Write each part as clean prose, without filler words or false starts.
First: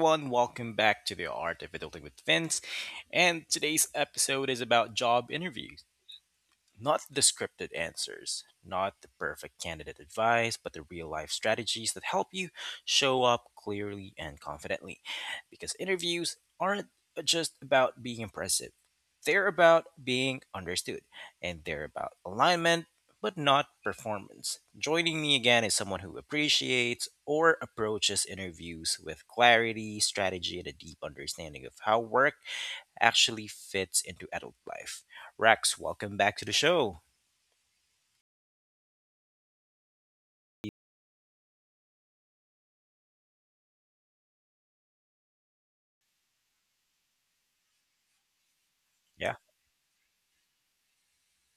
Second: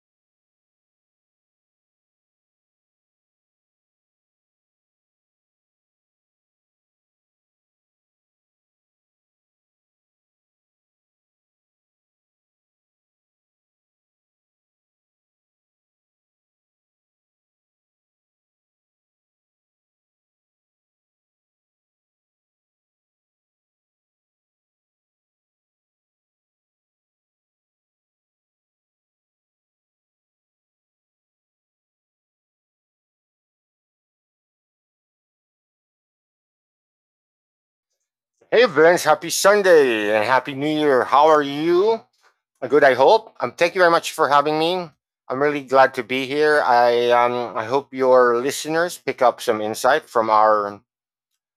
everyone. Welcome back to the Art of Adulting with Vince. And today's episode is about job interview. Not the scripted answers, not the perfect candidate advice, but the real life strategies that help you show up clearly and confidently. Because interviews aren't just about being impressive, they're about being understood, and they're about alignment, but not performance. Joining me again is someone who appreciates or approaches interviews with clarity, strategy, and a deep understanding of how work actually fits into adult life. Rex, welcome back to the show. Hey Vince, happy Sunday and happy New Year. How are you? Good, I hope. Thank you very much for having me. I'm really glad to be here. I hope your listeners pick Yeah, up some insight from our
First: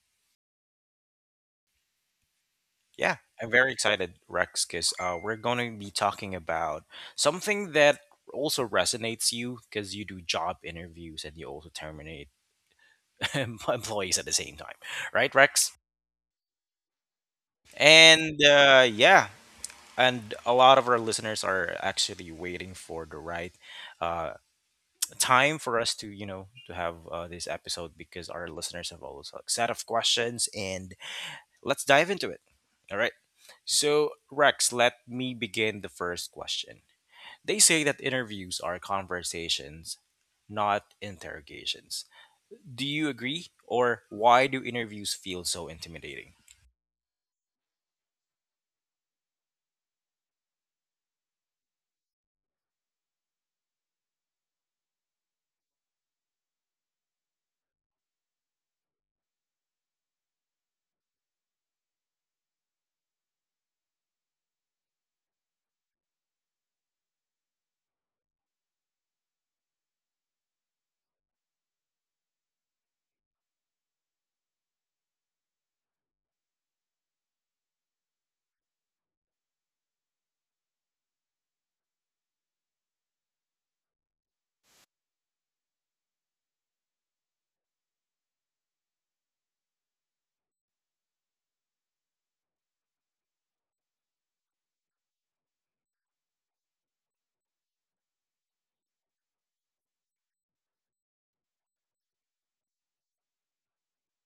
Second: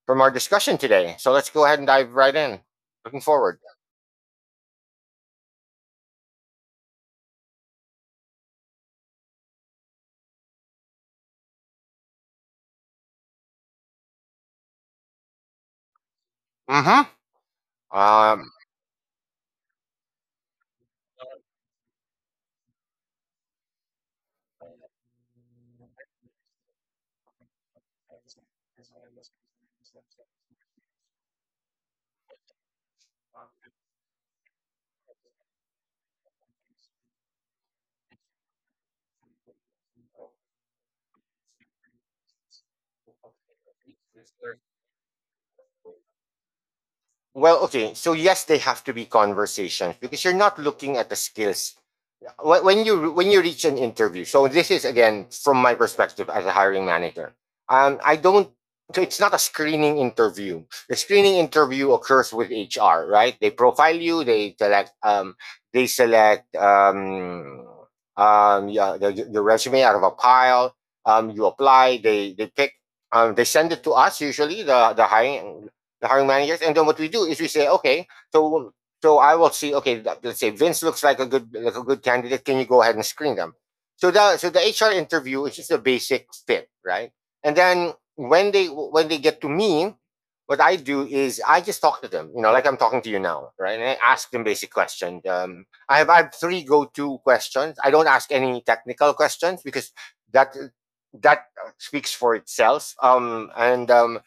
from our discussion today. So let's go ahead and dive right in. yeah. Looking I'm forward. very excited, Rex, because we're going to be talking about something that also resonates you because you do job interviews and you also terminate employees at the same time, right, Rex? Mm-hmm. And Um, uh, yeah, and a lot of our listeners are actually waiting for the right uh, time for us to, you know, to have this episode because our listeners have also a set of questions and let's dive into it. All right. So, Rex, let me begin the first question. They say that interviews are conversations, not interrogations. Do you agree? Or why do interviews feel so intimidating? Well, okay. So yes, they have to be conversations because you're not looking at the skills. When you reach an interview, so this is again from my perspective as a hiring manager. I don't. So it's not a screening interview. The screening interview occurs with HR, right? They profile you. They select. They select. Um, yeah, the resume out of a pile. You apply. They pick. They send it to us, usually the hiring managers. And then what we do is we say, okay, so so I will see. Okay, let's say Vince looks like a good candidate. Can you go ahead and screen them? So the HR interview is just a basic fit, right? And then when they get to me, what I do is I just talk to them, you know, like I'm talking to you now, right? And I ask them basic questions. I have three go-to questions. I don't ask any technical questions because that that speaks for itself. And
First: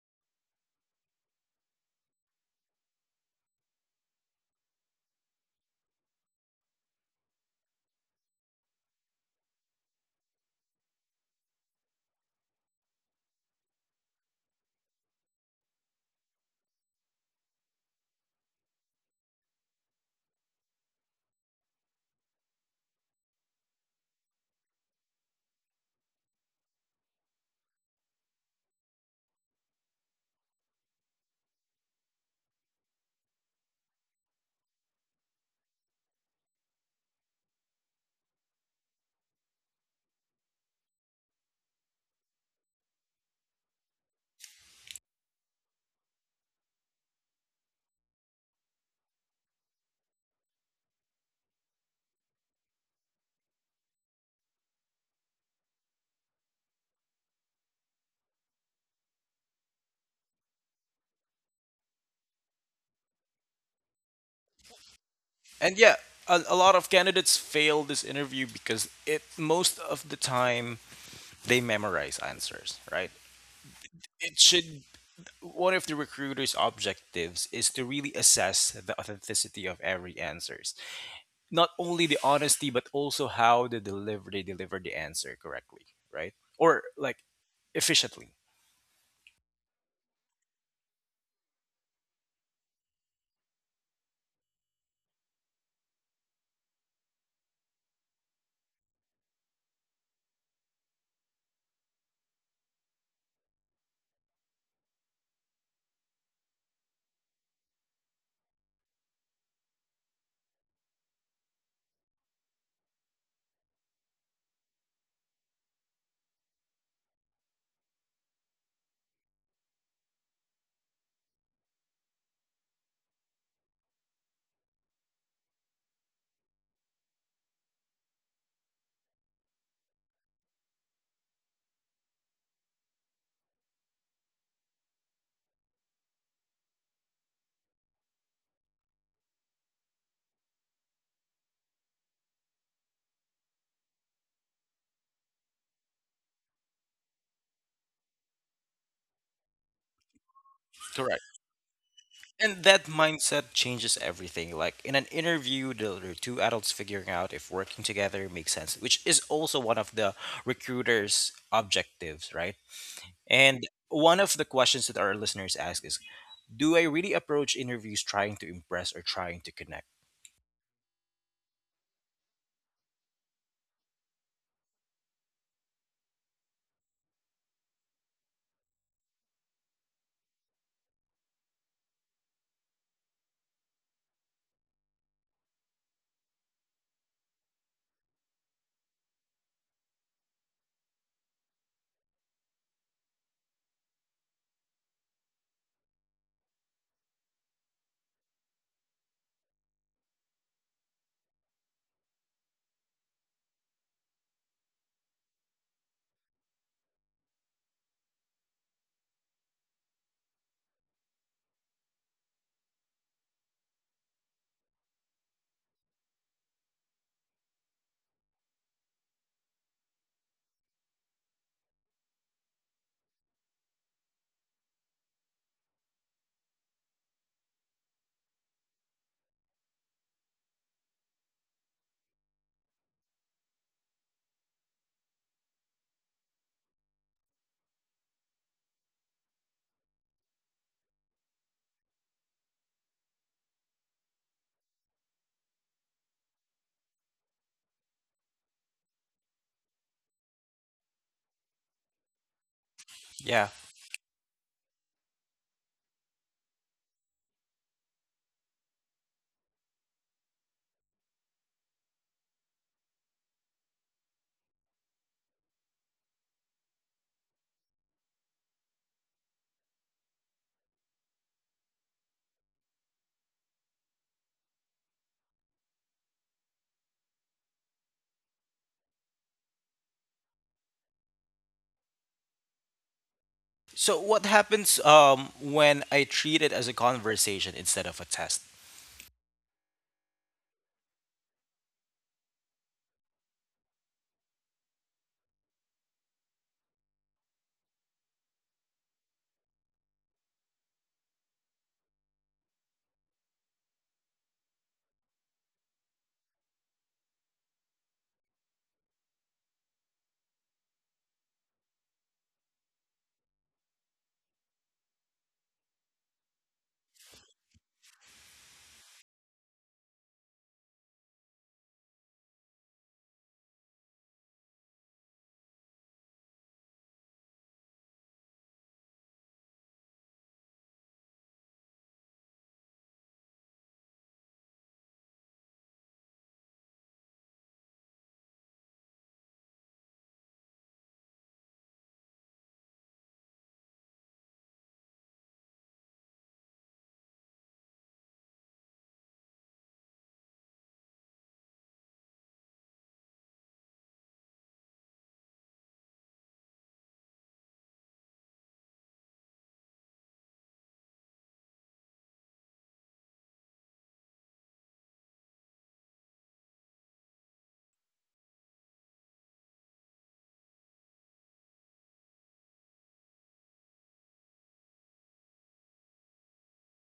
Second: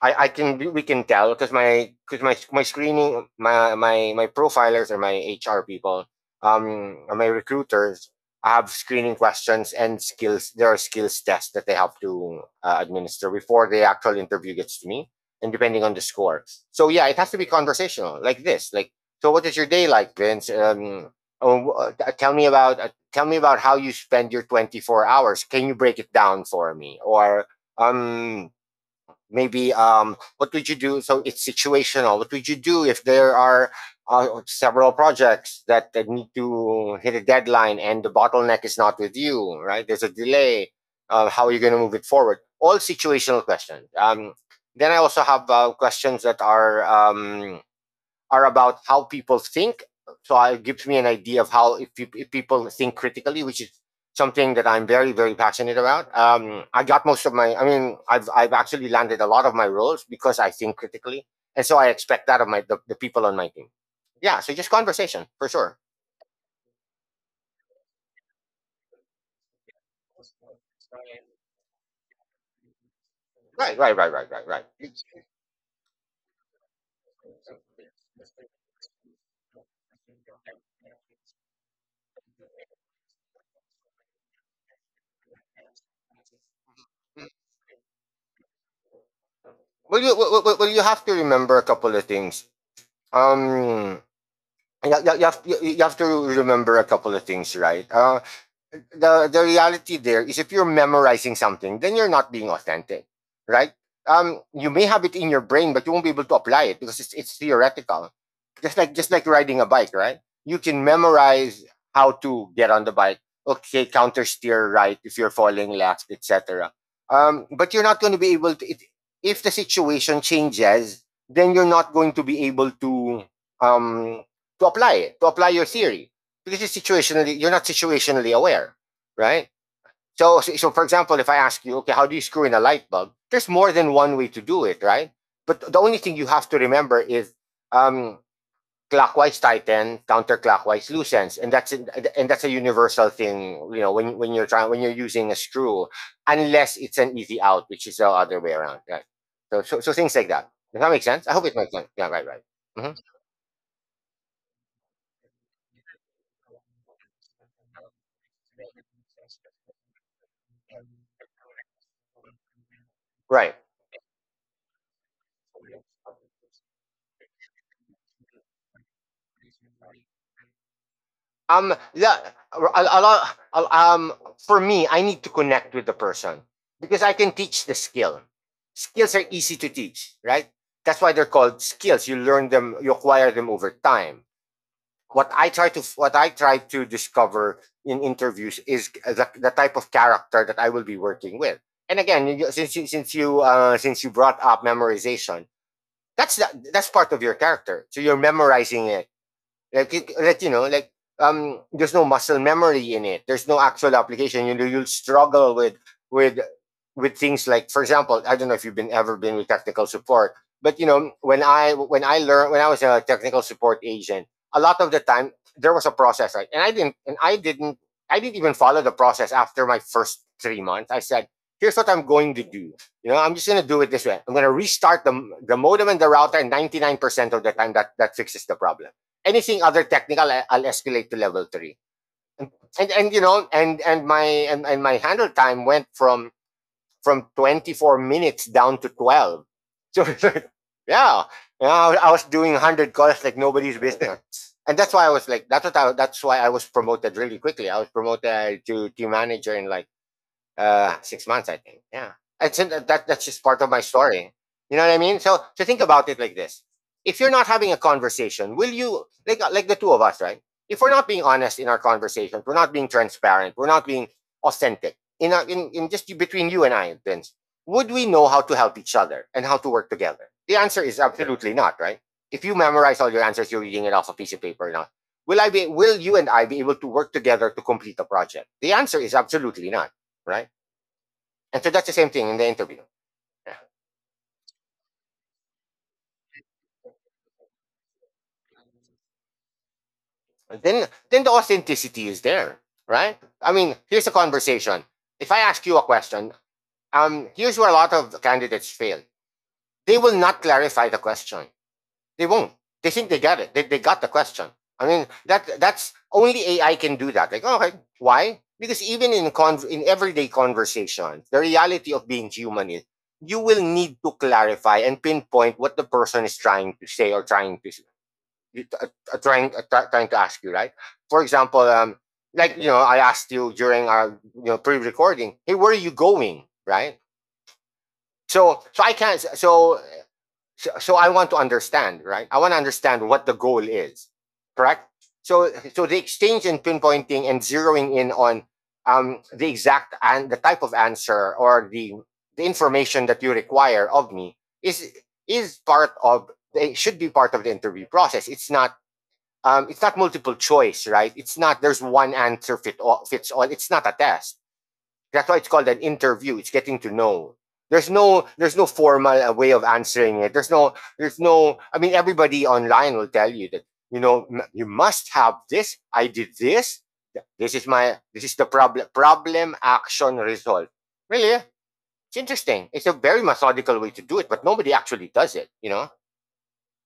I can, we can tell because my profilers or my HR people, my recruiters. I have screening questions and skills, there are skills tests that they have to administer before the actual interview gets to me, and depending on the score. So yeah, it has to be conversational, like this. So what is your day like, Vince? Tell me about how you spend your 24 hours. Can you break it down for me? Or um maybe What would you do? So it's situational. What would you do if there are several projects that need to hit a deadline and the bottleneck is not with you, right? There's a delay. How are you going to move it forward? All situational questions. Then I also have questions that are about how people think. So it gives me an idea of how if people think critically, which is something that I'm very, very passionate about. I got most of my. I mean, I've actually landed a lot of my roles because I think critically, and so I expect that of the people on my team. Yeah. So just conversation for sure. And yeah, a lot of candidates fail this interview because it most of the time they memorize answers, right? Right. Right. Right. Right. It Right. Right. should one of the recruiter's objectives is to really assess the authenticity of every answer. Not only the honesty but also how they deliver the answer correctly, right? Or like efficiently. Well, you have to remember a couple of things. Um, you, you have to remember a couple of things, right? The reality there is if you're memorizing something, then you're not being authentic, right? You may have it in your brain, but you won't be able to apply it because it's theoretical. Just like riding a bike, right? You can memorize how to get on the bike. Okay, counter steer right if you're falling left, etc. But you're not going to be able to. If the situation changes, then you're not going to be able um to apply it, to apply your theory. This is situationally, you're not situationally aware, right? So for example, if I ask you, okay, how do you screw in a light bulb? There's more than one way to do it, right? But the only thing you have to remember is um, clockwise tighten, counterclockwise loosens, and that's a universal thing. You know, when you're using a screw, unless it's an easy out, which is the other way around, right? So things like that. Does that make Correct. sense? I hope it makes sense. Yeah, And that mm-hmm. mindset changes everything, like in an interview, the two adults figuring out if working together makes sense, which is also one of the recruiters objectives, right? right. And one of the questions that our listeners ask is, do I really approach interviews trying to impress or trying to connect? Yeah a, lot um for me, I need to connect with the person because I can teach the skill. Skills are easy to teach, right? That's why they're called skills. You learn them, you acquire them over time. What I try to, what I try to discover in interviews is the type of character that I will be working with. And again, since you, since you brought up memorization, that's part of your character, so you're memorizing it. like, like you know, like there's no muscle memory in it. There's no actual application. You know, you'll struggle with with with things like, for example, I don't know if you've been ever been with technical support, but you know, when I, when I learned when I was a technical support agent, a lot of the time there was a process, right? And I didn't even follow the process after my first 3 months. I said, here's what I'm going to do. You know, I'm just going to do it this way. I'm going to restart the modem and the router, and 99% of the time that fixes the problem. Anything other technical, I'll escalate to level three. And you know, and my handle time went from 24 minutes down to 12. So yeah, yeah, I was doing 100 calls like nobody's business. And that's why I was like, that's why I was promoted really quickly. I was promoted to team manager in like 6 months, I think. Yeah. And so that's just Yeah. part of my story. You know what I mean? So to think about it like this: if you're not having a conversation, will you, like the two of us, right? If we're not being honest in our conversations, we're not being transparent, we're not being authentic in our, in just between you and I, Vince, would we know how to help each other and how to work together? The answer is absolutely not, right? If you memorize all your answers, you're reading it off a piece of paper or not. Will you and I be able to work together to complete a project? The answer is absolutely not, right? And so that's the same thing in the interview. Yeah. So what happens when I treat it as a conversation instead of a test? Then the authenticity is there, right? I mean, here's a conversation. If I ask you a question, here's where a lot of candidates fail. They will not clarify the question. They won't. They think they got it. They got the question. I mean, that, that's only AI can do that. Like, okay, why? Because even in everyday conversations, the reality of being human is you will need to clarify and pinpoint what the person is trying to say or trying to you, trying trying to ask you, right? For example, I asked you during our, you know, pre-recording, hey, where are you going, right? So so I can't so so, so so I want to understand, right? I want to understand what the goal is, correct? So the exchange and pinpointing and zeroing in on the exact and the type of answer or the information that you require of me is is part of it should be part of the interview process. It's not, it's not multiple choice, right? It's not there's one answer fit all, fits all. It's not a test. That's why it's called an interview. It's getting to know. There's no, formal way of answering it. There's no there's no. I mean, everybody online will tell you that, you know, you must have this. I did this. This is my, this is the problem, problem action result. Really, it's interesting. It's a very methodical way to do it, but nobody actually does it. You know,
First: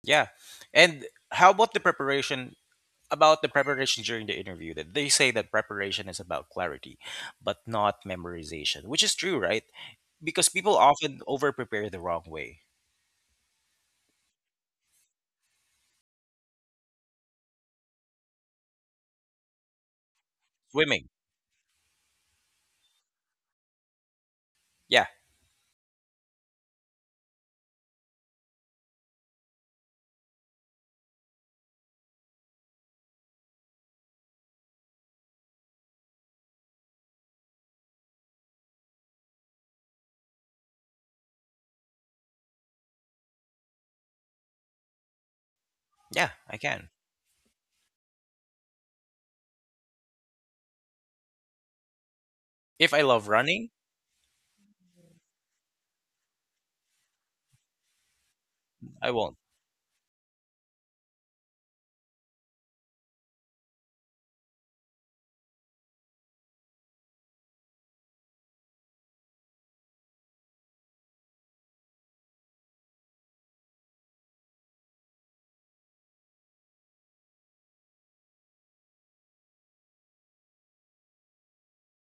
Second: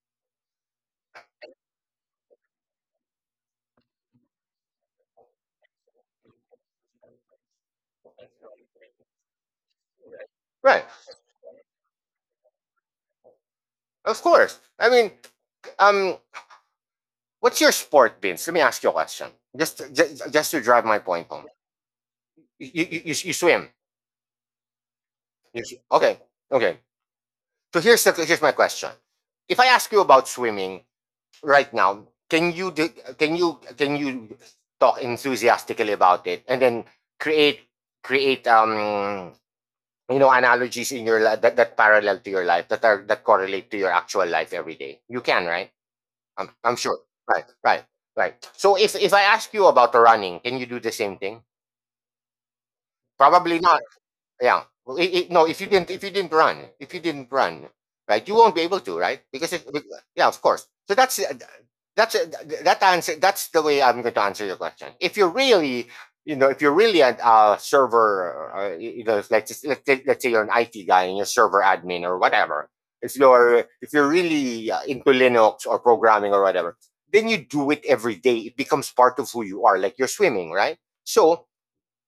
Yeah. And how about the preparation during the interview that they say that preparation is about clarity but not memorization, which is true, right? Because people right? often over prepare the wrong way. Of course. I mean, um, what's your sport, Vince? Let me ask you a question. Just to drive my Swimming. point home. You swim. Yeah. Okay. Okay. So here's here's my question. If I ask you about swimming right now, can you do, can you talk enthusiastically about it and then create create analogies in your life that parallel to your life, that are, that correlate to your actual life every day? You can, right? Yeah, I'm I I'm can. sure. Right. Right. So if, I ask you about running, can you do the same thing? If I love Probably running, not. Yeah. Well, I no, if you didn't, run, if you didn't run, right, you won't be able to, I right? won't. Because yeah, of course. So that's uh, that answer. That's the way I'm going to answer your question. If you're really, if you're really a server, like just, let's say you're an IT guy and you're server admin or whatever. If you're really into Linux or programming or whatever, then you do it every day. It becomes part of who you are, like you're swimming, right? So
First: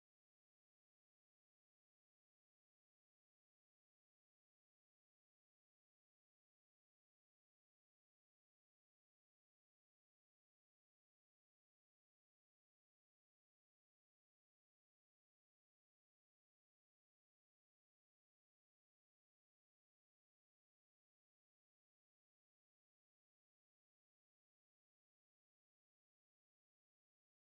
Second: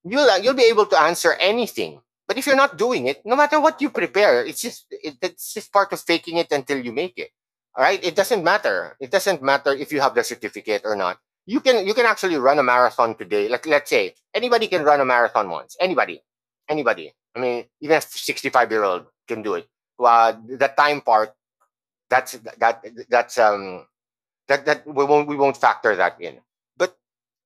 you'll be able to answer anything. But if you're not doing it, no matter what you prepare, it's just part of faking it until you make it. All right, it doesn't matter. It doesn't matter if you have the certificate or not. You can actually run a marathon today. Like let's say anybody can run a marathon once. Anybody, anybody. I mean, even a 65 year old can do it. The time part that's that's that that we won't factor that in. But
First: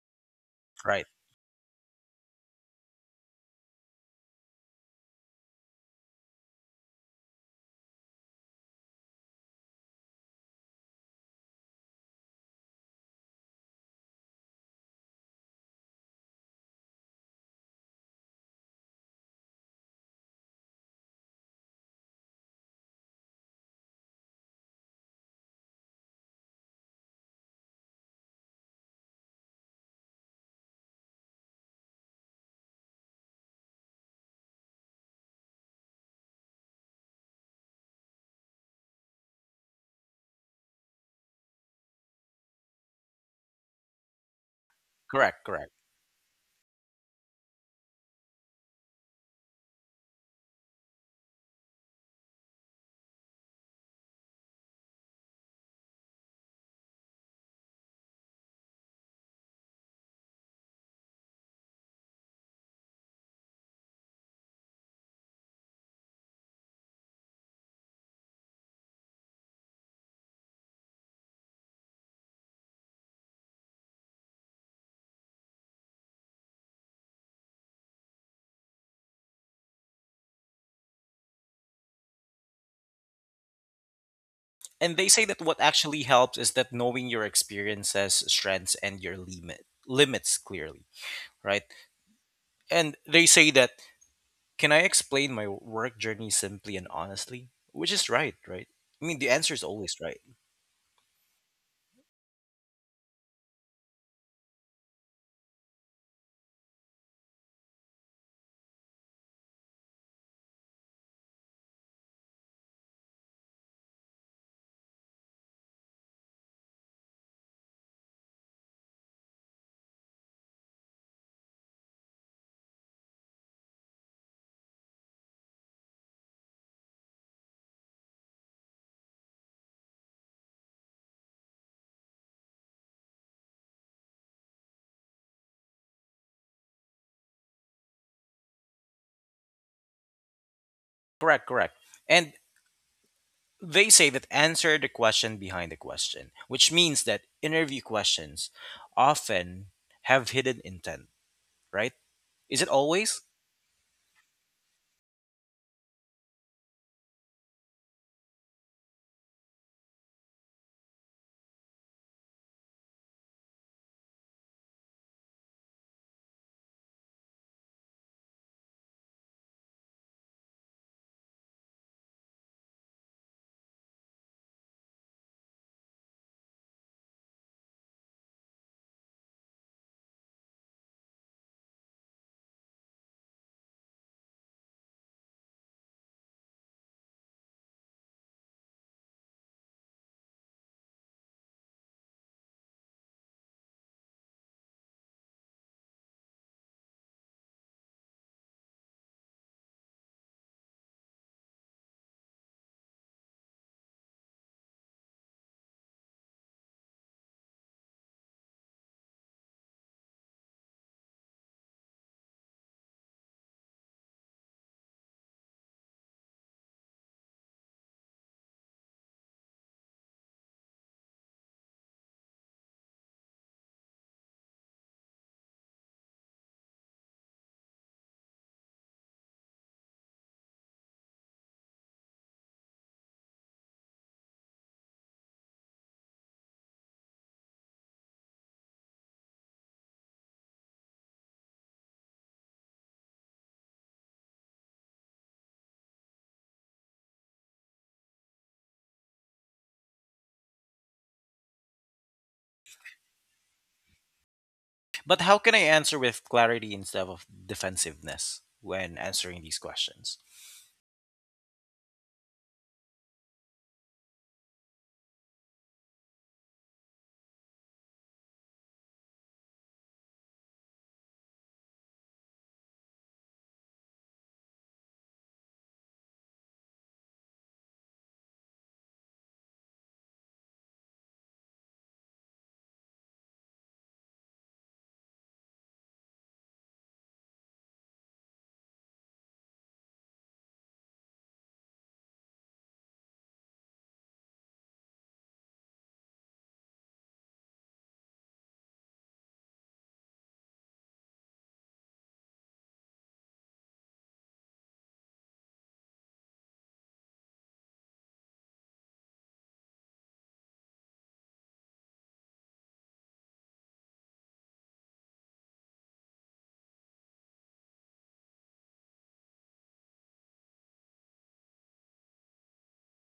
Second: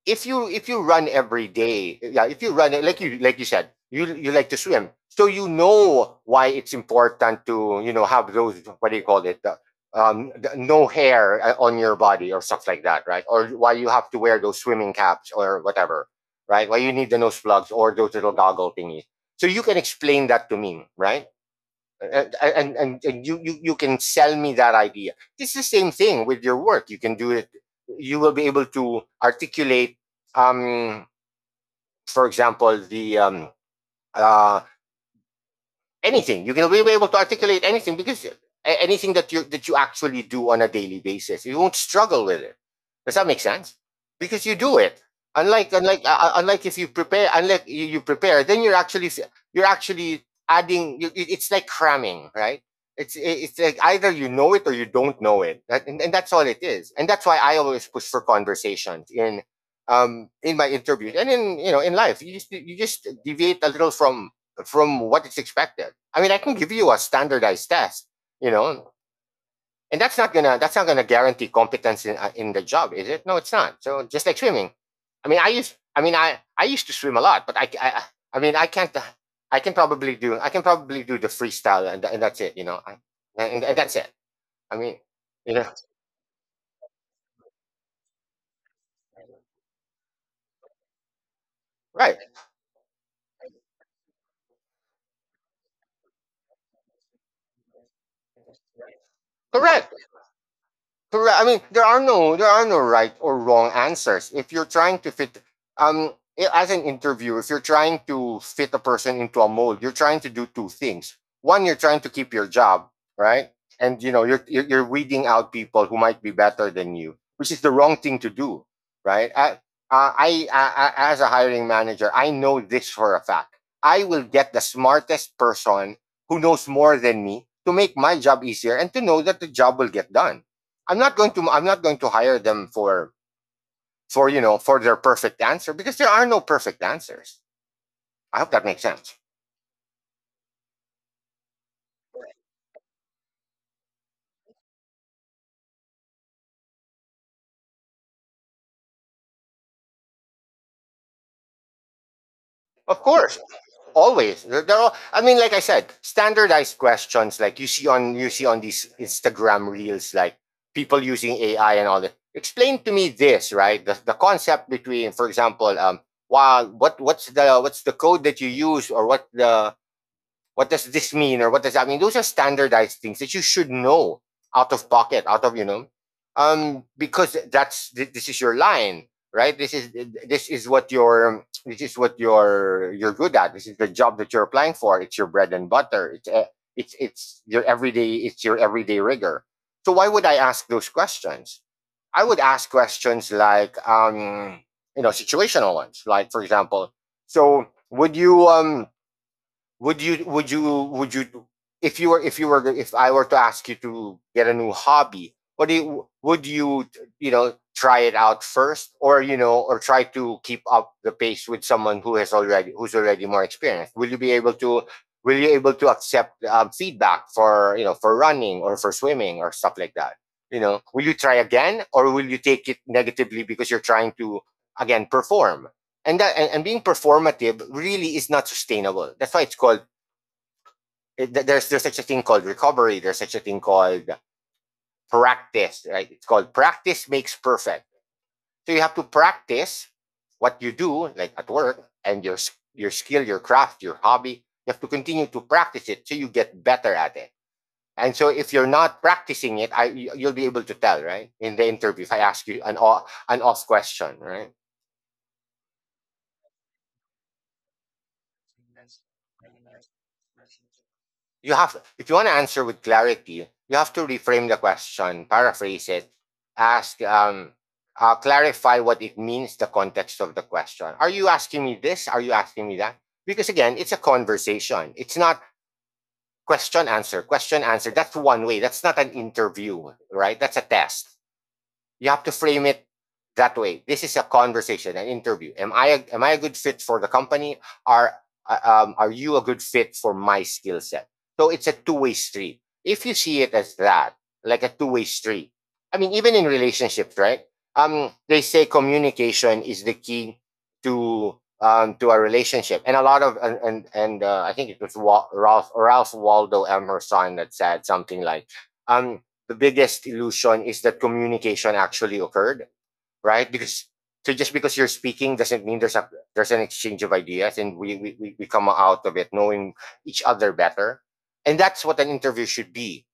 if you Right. run every day, yeah, if you run like you said, you like to swim, so you know why it's important to have those, what do you call it, the, no hair on your body or stuff like that, right? Or why you have to wear those swimming caps or whatever, right? Why you need the nose plugs or those little goggle thingies. So you can explain that to me, right? uh, and you can sell me that idea. It's the same thing with your work. You can do it. You will be able to articulate, um for example, the uh anything. You can be able to articulate anything because anything that you actually do on a daily basis, you won't struggle with it. Does that make sense? Because you do it. Correct, correct. Unlike if you prepare, unlike you prepare, then you're actually adding. It's like cramming, right? It's it's like either you know it or you don't know it, and that's all it is. And that's why I always push for conversations in my interviews and in, you know, in life. You just deviate a little from what is expected. I mean, I can give you a standardized test, you know, and that's not gonna guarantee competence in the job, is it? No, it's not. So just like swimming, I mean, I used I mean I used to swim a lot, but I can't I can probably do the freestyle, and that's it, you know, I, and that's it. I And mean, they say that you what know, actually helps is that knowing your experiences, strengths and your limits clearly, right? right, And they say that, can I explain my work journey simply and honestly? Which is right, right? I mean, the answer is correct. always right. Correct. I mean, there are no right or wrong answers. If you're trying to fit, um, as an interviewer, if you're trying to fit a person into a mold, you're trying to do two things. One, you're trying to keep your job, right? And you know, you're weeding out people who might be better than you, which is the wrong thing to do, right? I, as a hiring manager, I know this for a fact. I will get the smartest person who knows more than me to make my job easier and to know that the job will get done. I'm not going to hire them for you know, for their perfect answer, because there are no perfect answers. I hope that makes sense. Correct, correct. And they say that answer the question behind the question, which means that interview questions often have hidden intent, right? Is it Of always? course, always. They're all, I mean, like I said, standardized questions like you see on these Instagram reels, like people using AI and all that. Explain to me this, right? The concept between, for example, wow, what's the code that you use, or what the, what does this mean or what does that mean? Those are standardized things that you should know out of pocket, out of, you know, because that's this is your line, right? This is what your this is what you're good at. This is the job that you're applying for. It's your bread and butter. It's your everyday rigor. So why would I ask those questions? I would ask questions like, you know, situational ones, like, for example, so would you would you would you, if you were if you were if I were to ask you to get a new hobby, what do you would you, you know, try it out first, or, you know, or try to keep up the pace with someone who has already who's already more experienced? Will you able to accept feedback for, you know, for running or for swimming or stuff like that? You know, will you try again, or will you take it negatively because you're trying to, again, perform? And being performative really is not sustainable. That's why it's called, it, there's such a thing called recovery. There's such a thing called practice, right? It's called practice makes perfect. So you have to practice what you do, like at work, and your skill, your craft, your hobby. You have to continue to practice it so you get better at it. And so if you're not practicing it, I you'll be able to tell, right? In the interview, if I ask you an off question, right? But how can I answer with clarity instead of defensiveness when answering these questions? You have, if you want to answer with clarity, you have to reframe the question, paraphrase it, ask, clarify what it means, the context of the question. Are you asking me this? Are you asking me that? Because again, it's a conversation. It's not question answer, question answer. That's one way. That's not an interview, right? That's a test. You have to frame it that way. This is a conversation, an interview. Am am I a good fit for the company? Are are you a good fit for my skill set? So it's a two-way street. If you see it as that, like a two-way street. I mean, even in relationships, right? They say communication is the key to, to a relationship, and a lot of and I think it was Ralph Waldo Emerson that said something like, um, the biggest illusion is that communication actually occurred, right? Because, so just because you're speaking doesn't mean there's a, there's an exchange of ideas and come out of it knowing each other better. And that's what an interview should be.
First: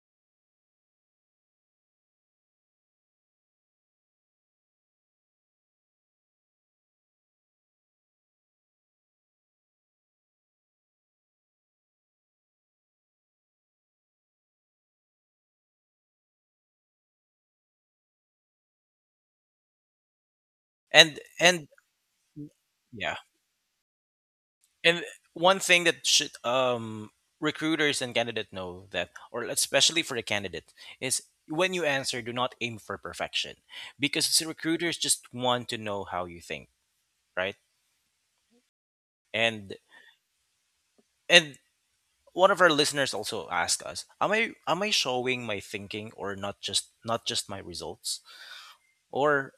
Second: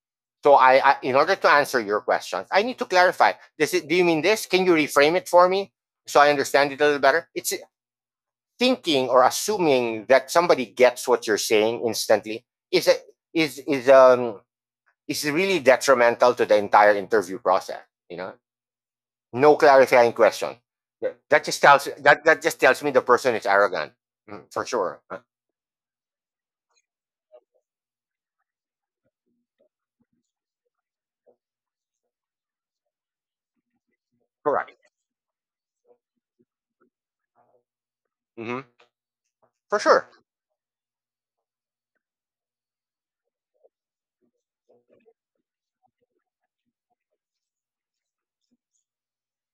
So I, in order to answer your questions, I need to clarify. Does it Do you mean this? Can you reframe it for me so I understand it a little better? It's thinking or assuming that somebody gets what you're saying instantly is a, is is really detrimental to the entire interview process. You know, no clarifying question. And That- just and tells that just tells me the yeah, person is arrogant. Mm, for sure. And one thing that should recruiters and candidate know that, or especially for the candidate, is when you answer, do not aim for perfection, because s- Correct. recruiters just want to know how you think, right? Hmm. And For sure. and one of our listeners also asked us, "Am I showing my thinking or not just my results?" Or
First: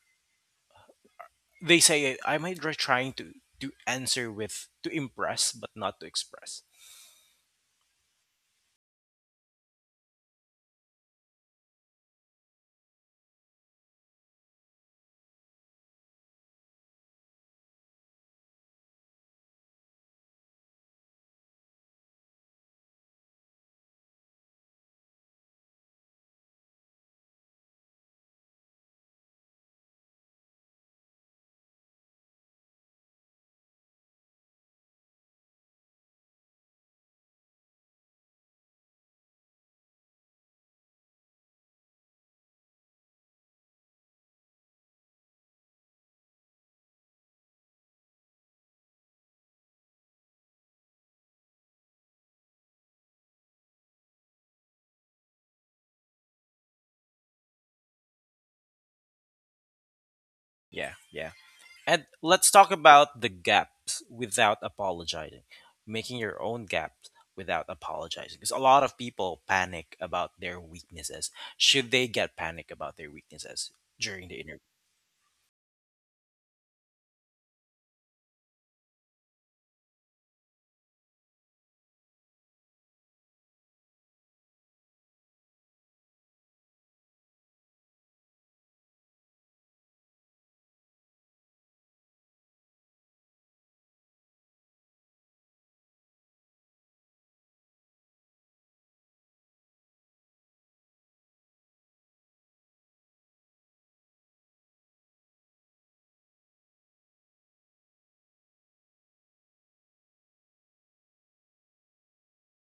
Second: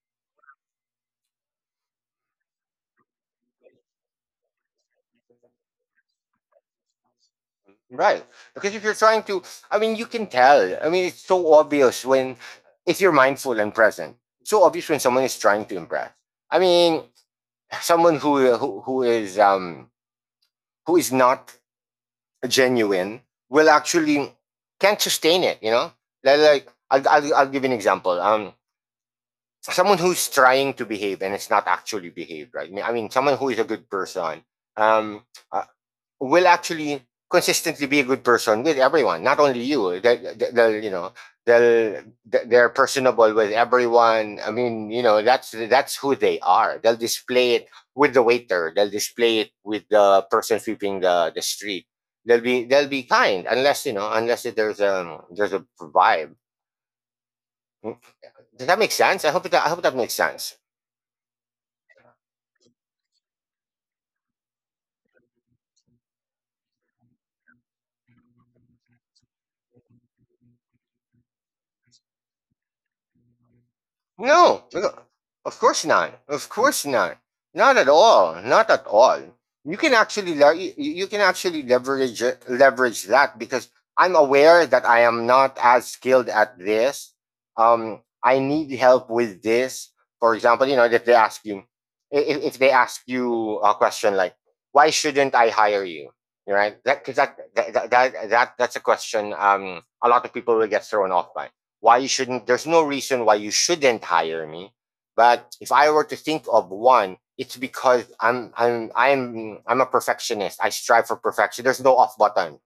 they say, "Am I trying to answer with to impress but not to express?" Right. Because if you're trying to, I mean, you can tell. I mean, it's so obvious when, if you're mindful and present, it's so obvious when someone is trying to impress. I mean, someone who is not genuine will actually can't sustain it. You know, like, I'll I'll give you an example. Someone who's trying to behave and it's not actually behaved, right? I mean, someone who is a good person. Um, uh, will actually consistently be a good person with everyone, not only you. They'll, you know, they're personable with everyone. I mean, you know, that's who they are. They'll display it with the waiter. They'll display it with the person sweeping the street. They'll be kind, unless, you know, unless there's a there's a vibe. Hmm. Does that make sense? I hope that makes sense. Yeah, yeah. And let's talk about the gaps without apologizing, making your own gaps without apologizing. Because a lot of people panic about their weaknesses. Should they get panic about their weaknesses during the interview? No, no, of course not. Of course not. Not at all. Not at all. You can actually le- you, you can actually leverage it, leverage that because I'm aware that I am not as skilled at this. I need help with this. For example, you know, if they ask you, if they ask you a question like, "Why shouldn't I hire you?" Right? That because that, that that that that's a question a lot of people will get thrown off by. Why you shouldn't? There's no reason why you shouldn't hire me, but if I were to think of one, it's because I'm a perfectionist. I strive for perfection. There's no off button,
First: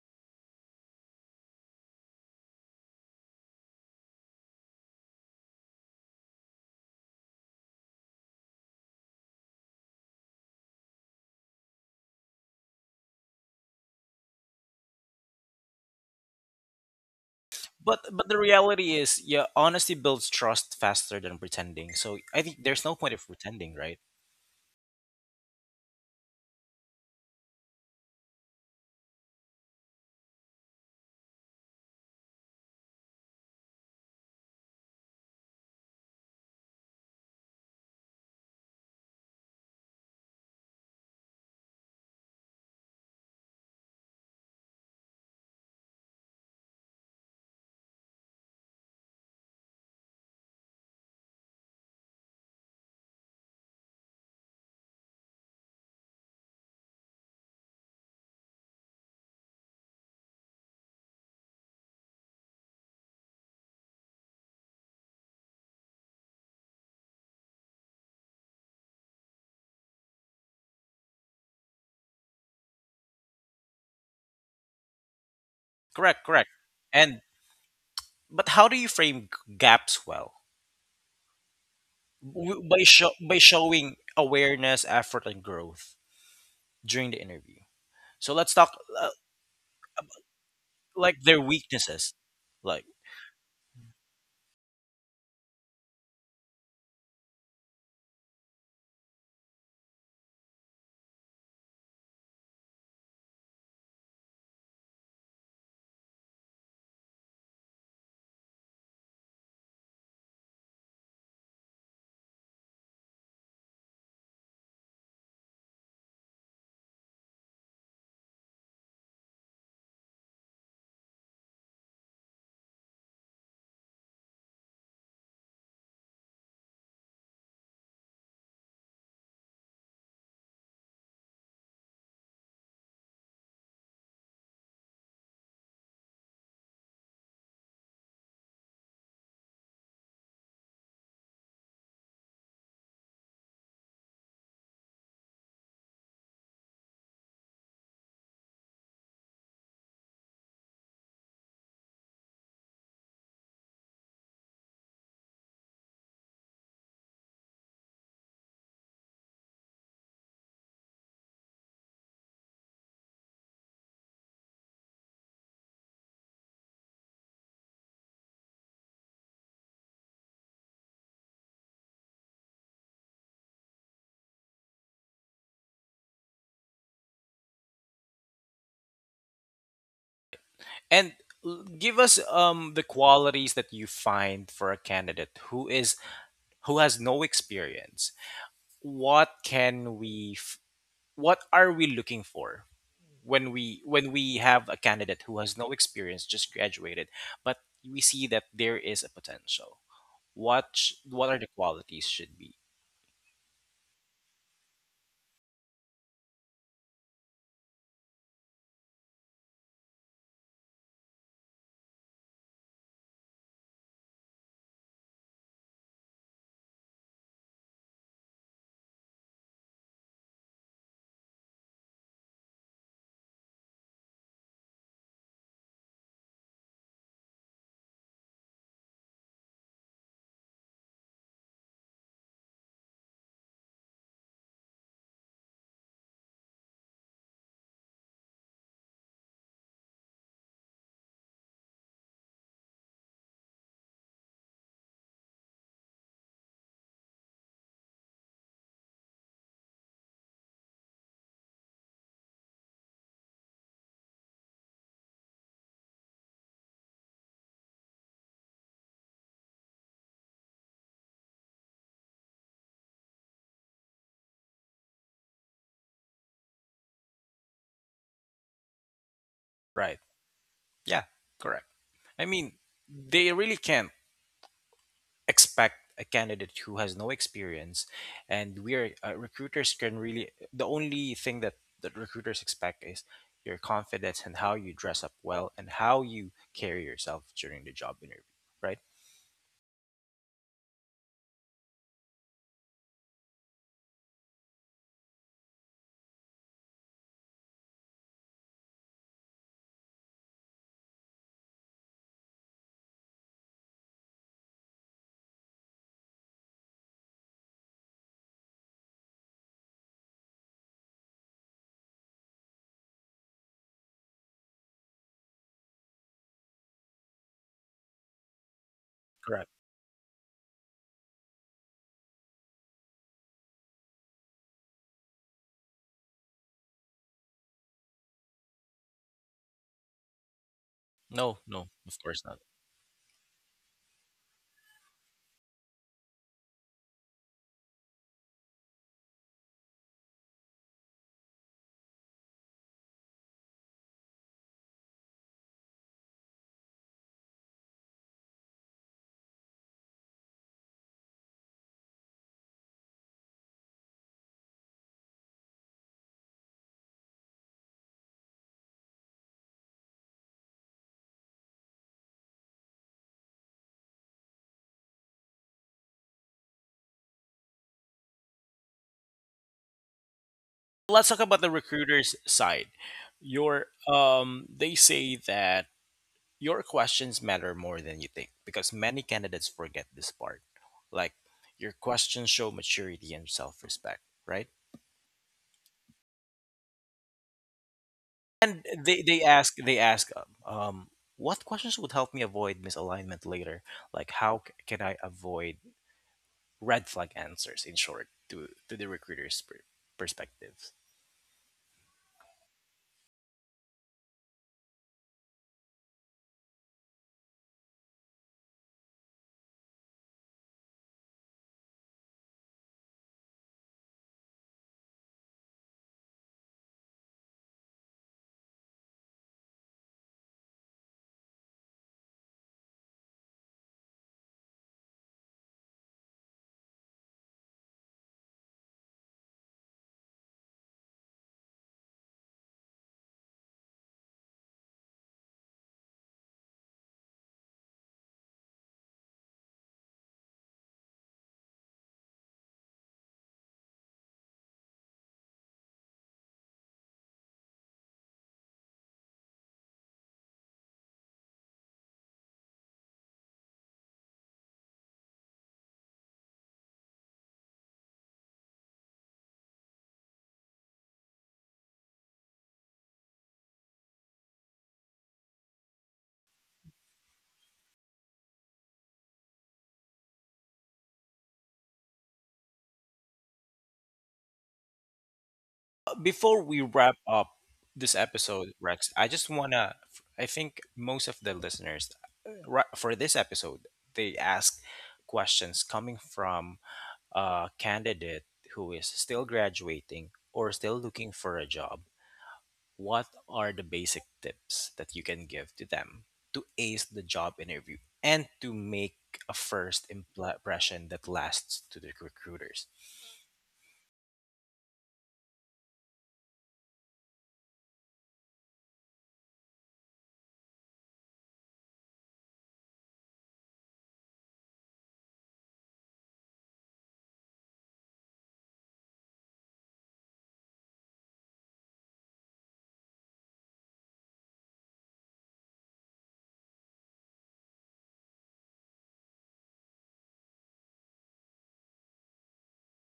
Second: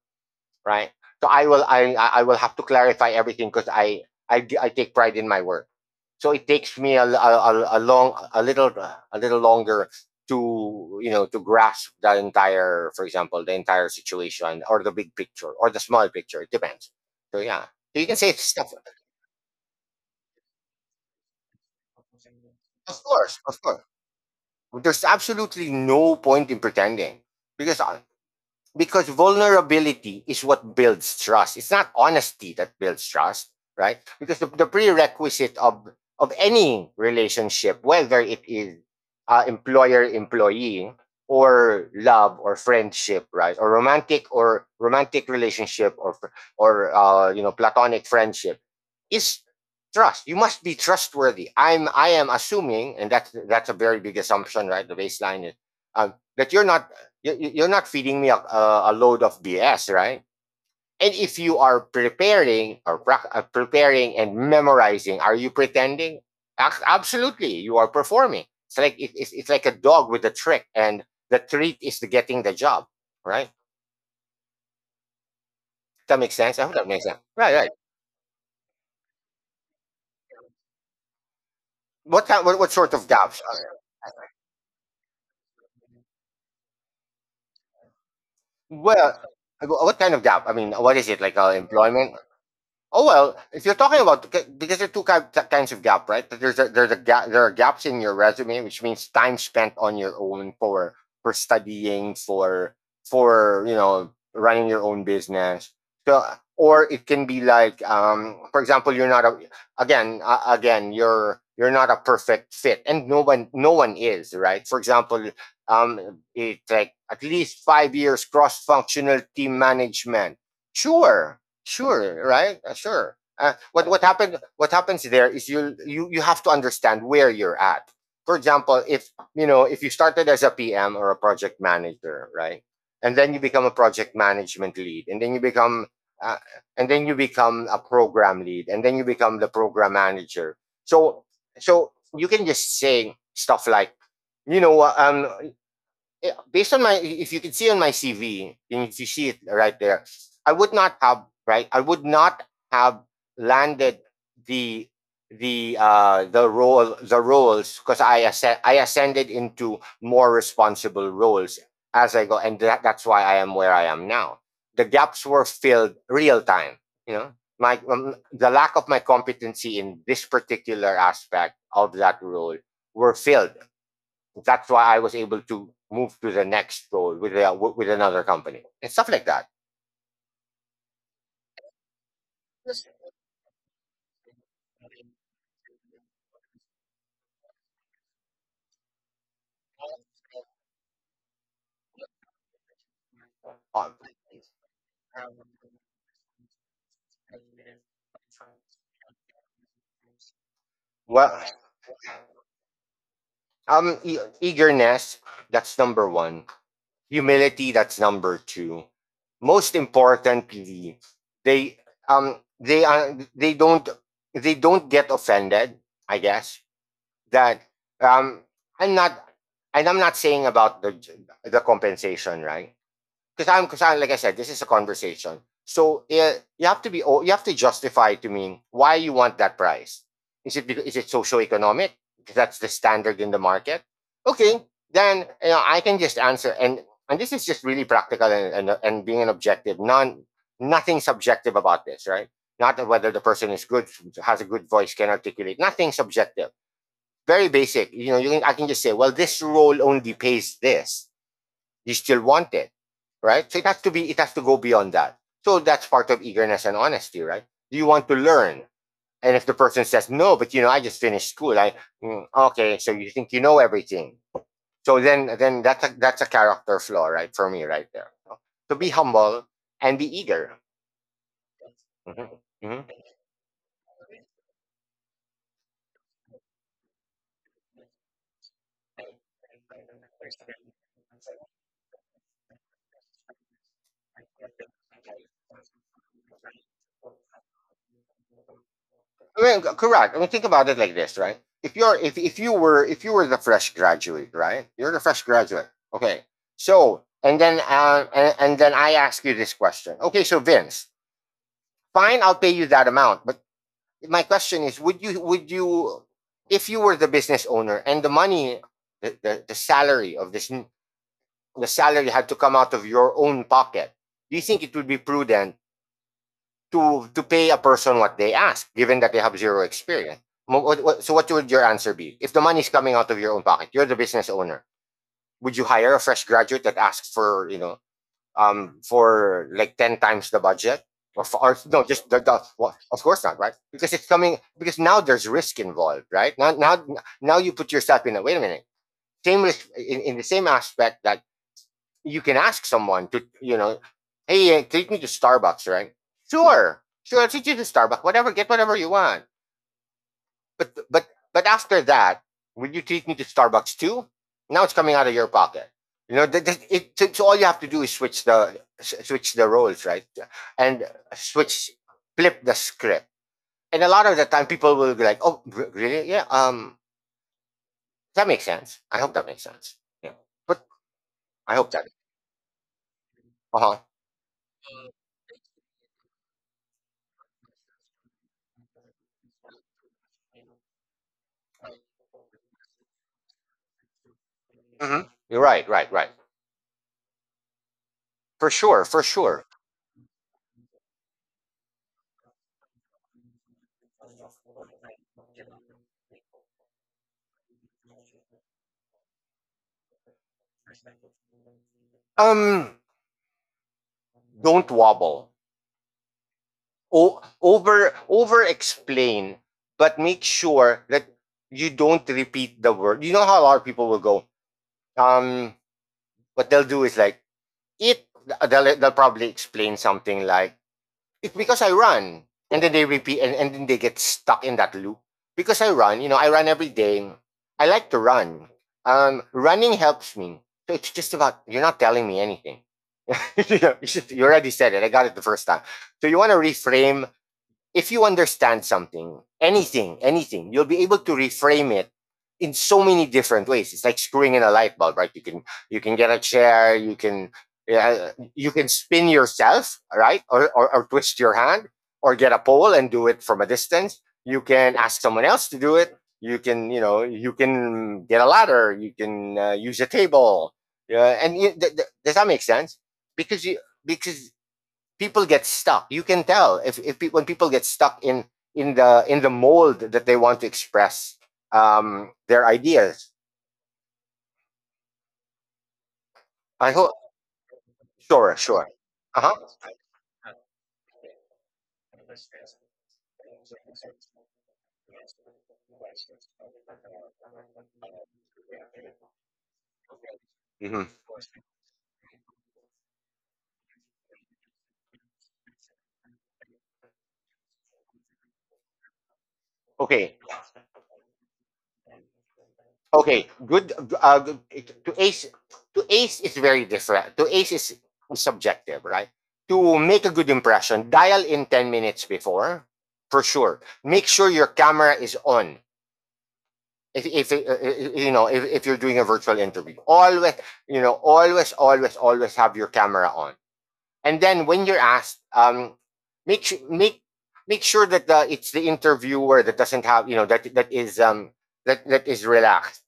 right? So I will have to clarify everything because I take pride in my work. So it takes me a little longer to to grasp the entire, for example, the entire situation, or the big picture or the small picture, it depends. So yeah, so you can But say the stuff. reality is, yeah, honesty builds trust faster than pretending. So I think there's no Of point of course, of pretending, course. right? There's absolutely no point in pretending because because vulnerability is what builds trust. It's not honesty that builds trust, right? Because the prerequisite of any relationship, whether it is employer employee or love or friendship, right, or romantic relationship or platonic friendship, is trust. You must be trustworthy. I am assuming, and that's a very big assumption, right? The baseline is that you're not are not feeding me a load of BS, right? And if you are preparing or preparing and memorizing, are you pretending? Absolutely, you are performing. It's like it's like a dog with a trick, and the treat is the getting the job, right? That Correct, makes correct. sense. I hope that makes And sense. Right, right. but how do you frame g- gaps well? What kind? W- What By sort of show, by jobs? Showing awareness, effort, and growth during the interview. So let's talk. Uh, Well, what kind of job? I mean, what is like it like? their weaknesses Employment? like Oh well, if you're talking about, because there are kinds of gap, right? There are gaps in your resume, which means time spent on your own for studying, for running your own business. So or it can be like, for example, you're not a, again you're not a perfect fit, and no one is, right. For example, it's like at least 5 years cross functional team management. Sure, sure, right? Sure. What happened? What happens there is you have to understand where you're at. For example, if if you started as a PM or a project manager, right, and then you become a project management lead, and then you become uh, and then you become a program lead, and then you become the program manager. So so you can just say stuff like you know um based on my, if you can see on my CV, and if you can see it right there, I would not have, right. I would not have landed the the role, the roles, because I ascended into more responsible roles as I go, and that's why I am where I am now. The gaps were filled real time. You know, my the lack of my competency in this particular aspect of that role were filled, that's why I was able to move to the next role with with another company and stuff like that. and l- give us the qualities that you find for a candidate who is who has no experience. What can we f- what are we looking for Um, when we have a candidate who has no experience, just graduated, but we see that there is a potential. What sh- what are well, the qualities should be? Eagerness, that's number 1. Humility, that's number 2. Most importantly, they they don't get offended. I guess that um I'm not, and I'm not saying about the compensation, right? Because I'm, like I said, this is a conversation. So you have to justify to me why you want that price. Is it socioeconomic? Because that's the standard in the market. Okay. Then, you know, I can just answer. And this is just really practical and being an objective, non, nothing subjective about this, right? Not whether the person is good, has a good voice, can articulate, nothing subjective. Very basic. You know, I can just say, well, this role only pays this, you still want it, right? So it has to be, it has to go beyond that. So that's part of eagerness and honesty, right? Do you want to learn? And if the person says no, but you know, I just finished school. I mm, okay, so you think you know everything. So then that's a character flaw, right? For me, right there. So be humble Right, and be eager. yeah, correct. I mean, Mm-hmm. Mm-hmm. they really can expect a candidate who has no experience, and we are recruiters can really the only thing that that recruiters expect is your confidence and how you dress up well and how you carry yourself during the job interview, right? Well, correct. I mean, think about it like this, right? If you're if you were the fresh graduate, right? You're the fresh graduate. Okay. So and then and then I ask you this question. Okay, so Vince, fine, I'll pay you that amount. But my question is, would you, if you were the business owner and the money, the salary of the salary had to come out of your own pocket, do you think it would be prudent to pay a person what they ask, given that they have Correct. zero experience. So what would your answer be? If the money is coming out of your own pocket, you're the business owner. Would you hire a fresh graduate that asks for for like 10 times the budget? Or, No, no, no, of just course not. the well, of course not, right? Because it's coming, because now there's risk involved, right? Now you put yourself in a, wait a minute. Same risk in the same aspect that you can ask someone to, you know, hey, take me to Starbucks, right? Sure, sure, I'll take you to Starbucks, whatever, get whatever you want. But, but, but after that, will you take me to Starbucks too? Now it's coming out of your pocket. You know, so so all you have to do is switch the roles, right? And switch, flip the script. And a lot of the time, people will be like, "Oh, really? Yeah. That makes sense. I hope that makes sense. But Let's talk about the I hope that. recruiter's side. Uh Your huh. They say that your questions matter more than you think, because many candidates forget this part, like your questions show maturity and self-respect, right? Hmm. You're right, right, right. For And sure, they, for they sure. ask they ask um, um, what questions would help me avoid misalignment later? Like how c- can I avoid red flag answers? In short, to the recruiter's per- perspectives. Um, don't wobble. Over over explain, but make sure that you don't repeat the word. You know how a lot of people will go. Um, what they'll do is like it. They'll probably explain something like it's because I run. And then they repeat, and then they get stuck in that loop. Because I run, you know, I run every day. I like to run. Running helps me. So it's just about, you're not telling me anything. you, you already said it. I got it the first time. So you want to reframe, if you understand something, anything, anything, you'll be able to reframe it in so many different ways. It's like screwing in a light bulb, right? You can get a chair, you can spin yourself, right? Or, or twist your hand, or get a pole and do it from a distance. You can ask someone else to do it. You can, you know, you can get a ladder. You can use a table. Yeah, and you, does that make sense? Because you, because people get stuck. You can tell if, when people get stuck in in the mold that they want to express their ideas. Before we I hope. wrap up this Sure, episode, sure. Rex, I Uh just huh. wanna. I think most of the listeners ri- for this episode they ask questions coming from a candidate who is still graduating or still Hmm. looking for a job. What are the basic tips that you can give to them to ace the job interview and to make a first Okay. impl- impression that lasts to the recruiters? Okay, good. To ace, to ace is very different. To ace is subjective, right? To make a good impression, dial in 10 minutes before, for sure. Make sure your camera is on. If, you know, if you're doing a virtual interview, always, you know, always always always have your camera on. And then when you're asked, make make sure that it's the interviewer that doesn't have, you know, that is that that is relaxed.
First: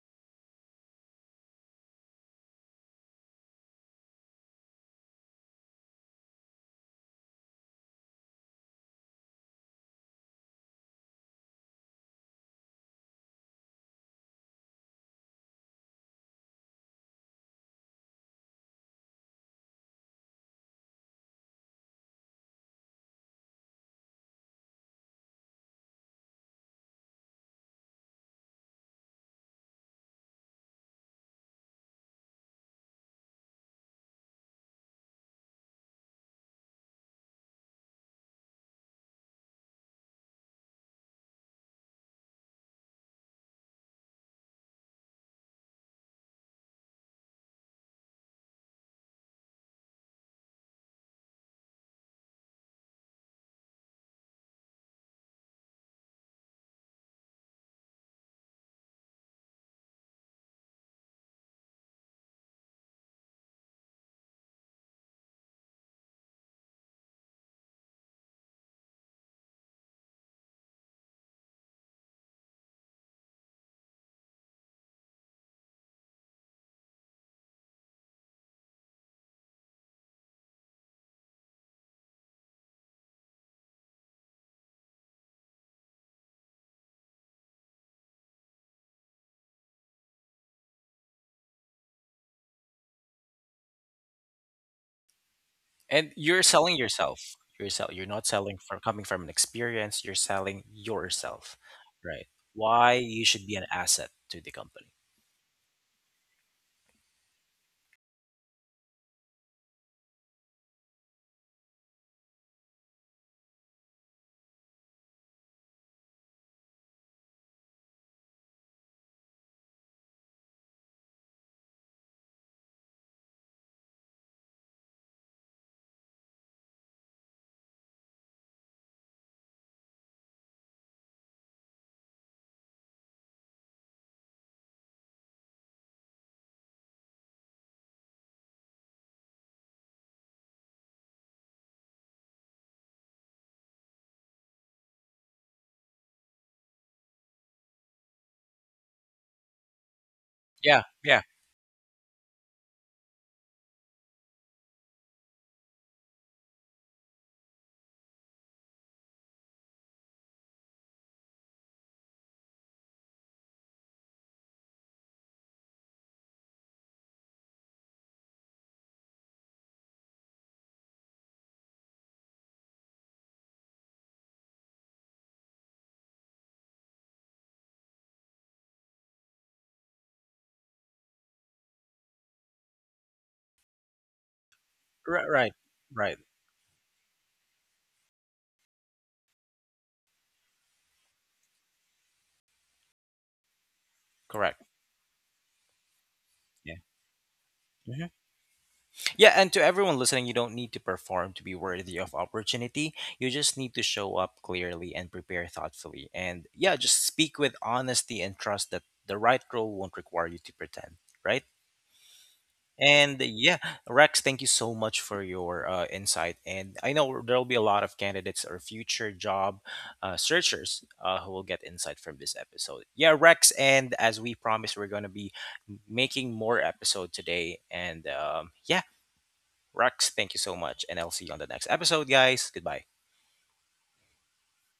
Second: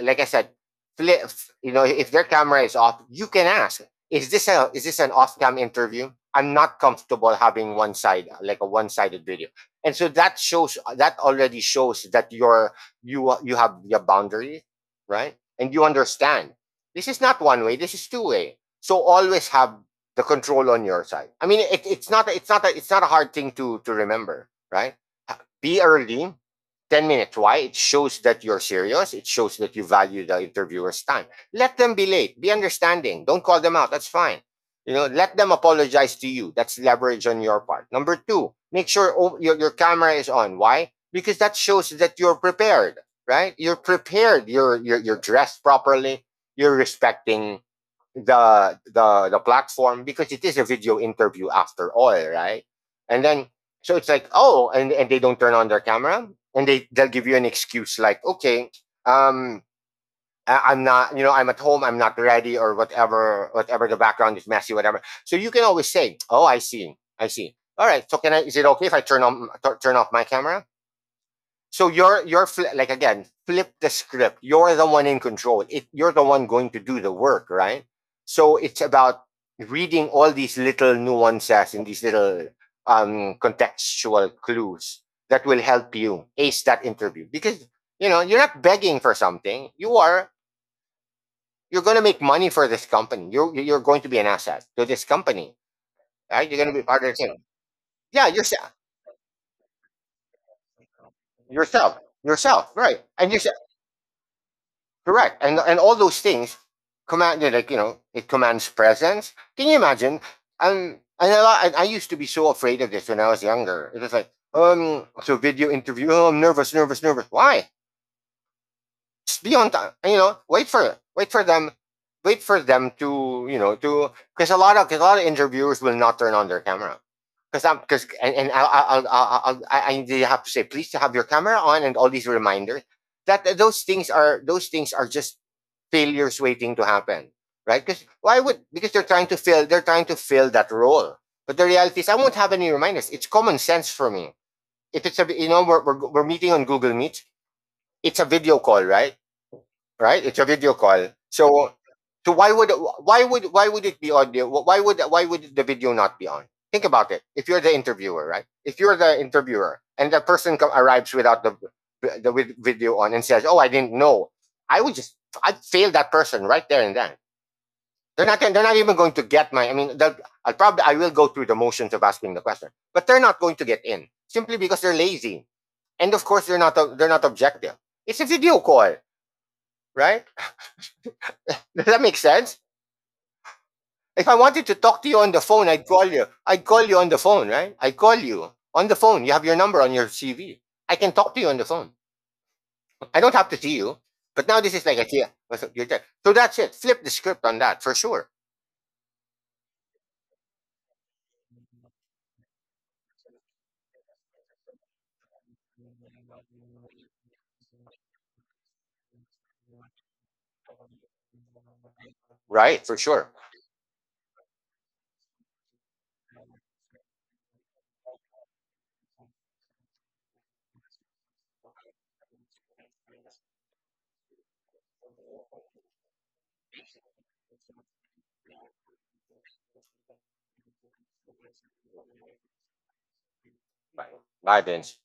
Like I said, flip, you know, if their camera is off, you can ask, is this an off cam interview? I'm not comfortable having one side, like a one sided video, and so that shows, that already shows that you're, you have your boundaries, right? And you understand this is not one way. This is two way. So always have the control on your side. I mean, it's not, it's not a, it's not a hard thing to remember, right? Be early, 10 minutes. Why? It shows that you're serious. It shows that you value the interviewer's time. Let them be late. Be understanding. Don't call them out. That's fine. You know, let them apologize to you. That's leverage on your part. Number 2, make sure, oh, your camera is on. Why? Because that shows that you're prepared, right? You're prepared. You're dressed properly. You're respecting the platform because it is a video interview after all, right? And then so it's like, oh, and they don't turn on their camera and they'll give you an excuse like, okay, um, I am not, you know, I'm at home, I'm not ready, or whatever, whatever, the background is messy, whatever. So you can always say, oh, I see, I see. All right, so can I? Is it okay if I turn off my camera? So you're, like again, flip the script. You're the one in control. You're the one going to do the work, right? So it's about reading all these little nuances and these little contextual clues that will help you ace that interview, because you know you're not begging for something. You are, you're going to make money for this company. You're going to be an asset to this company, And you're right? You're going selling to be part of the team. yourself. You're, sell- you're Yeah, not selling yourself, from coming from an experience, you're selling yourself, yourself, right? yourself, Why right? you And you're should be an asset to the company. correct. And all those things command, like you know it commands presence. Can you imagine? And a lot, and I used to be so afraid of this when I was younger. It was like so video interview. Oh, I'm nervous, nervous, nervous. Why? Just be on time. You know, wait for it. Wait for them. Wait for them to, you know, to, because a lot of, cause a lot of interviewers will not turn on their camera because I'm because and, I have to say please to have your camera on and all these reminders, that those things are, those things are just failures waiting to happen, right? Because why would, because they're trying to fill, they're trying to fill that role. But the reality is, I won't have any reminders. It's common sense for me. If it's a, you know, we're meeting on Google Meet, it's a video call, right? Right? It's a video Yeah, call. yeah, So so why would, why would it be audio? Why would the video not be on? Think about it. If you're the interviewer, right? If you're the interviewer and the person, arrives without the the video on and says, "Oh, I didn't know," I would just, I'd fail that person right there and then. They're not. They're not even going to get my. I mean, I'll probably, I will go through the motions of asking the question, but they're not going to get in simply because they're lazy, and of course they're not. They're not objective. It's a video call, right? Does that make sense? If I wanted to talk to you right, on the right, phone, I'd call right. you. I'd call you on the phone, right? I'd call you on the phone. You have your number on your CV. I can talk to you on the phone. I don't have to see you. But now Correct. this is like a yeah. So that's it. Yeah. Flip the script on that for Mhm. sure. Yeah, and to everyone listening, you don't need to perform to be worthy of opportunity. You just need to show up clearly and prepare thoughtfully. And yeah, just speak with honesty and trust that the right role won't require you to pretend, right? Right, for And sure. yeah, Rex, thank you so much for your insight. And I know there'll be a lot of candidates or future job searchers who will get insight from this episode. Yeah, Rex, and as we promised, we're going to be making more episode today. And yeah, Rex, thank you so much. And I'll see you on the next episode, guys. Goodbye. Bye, Vince.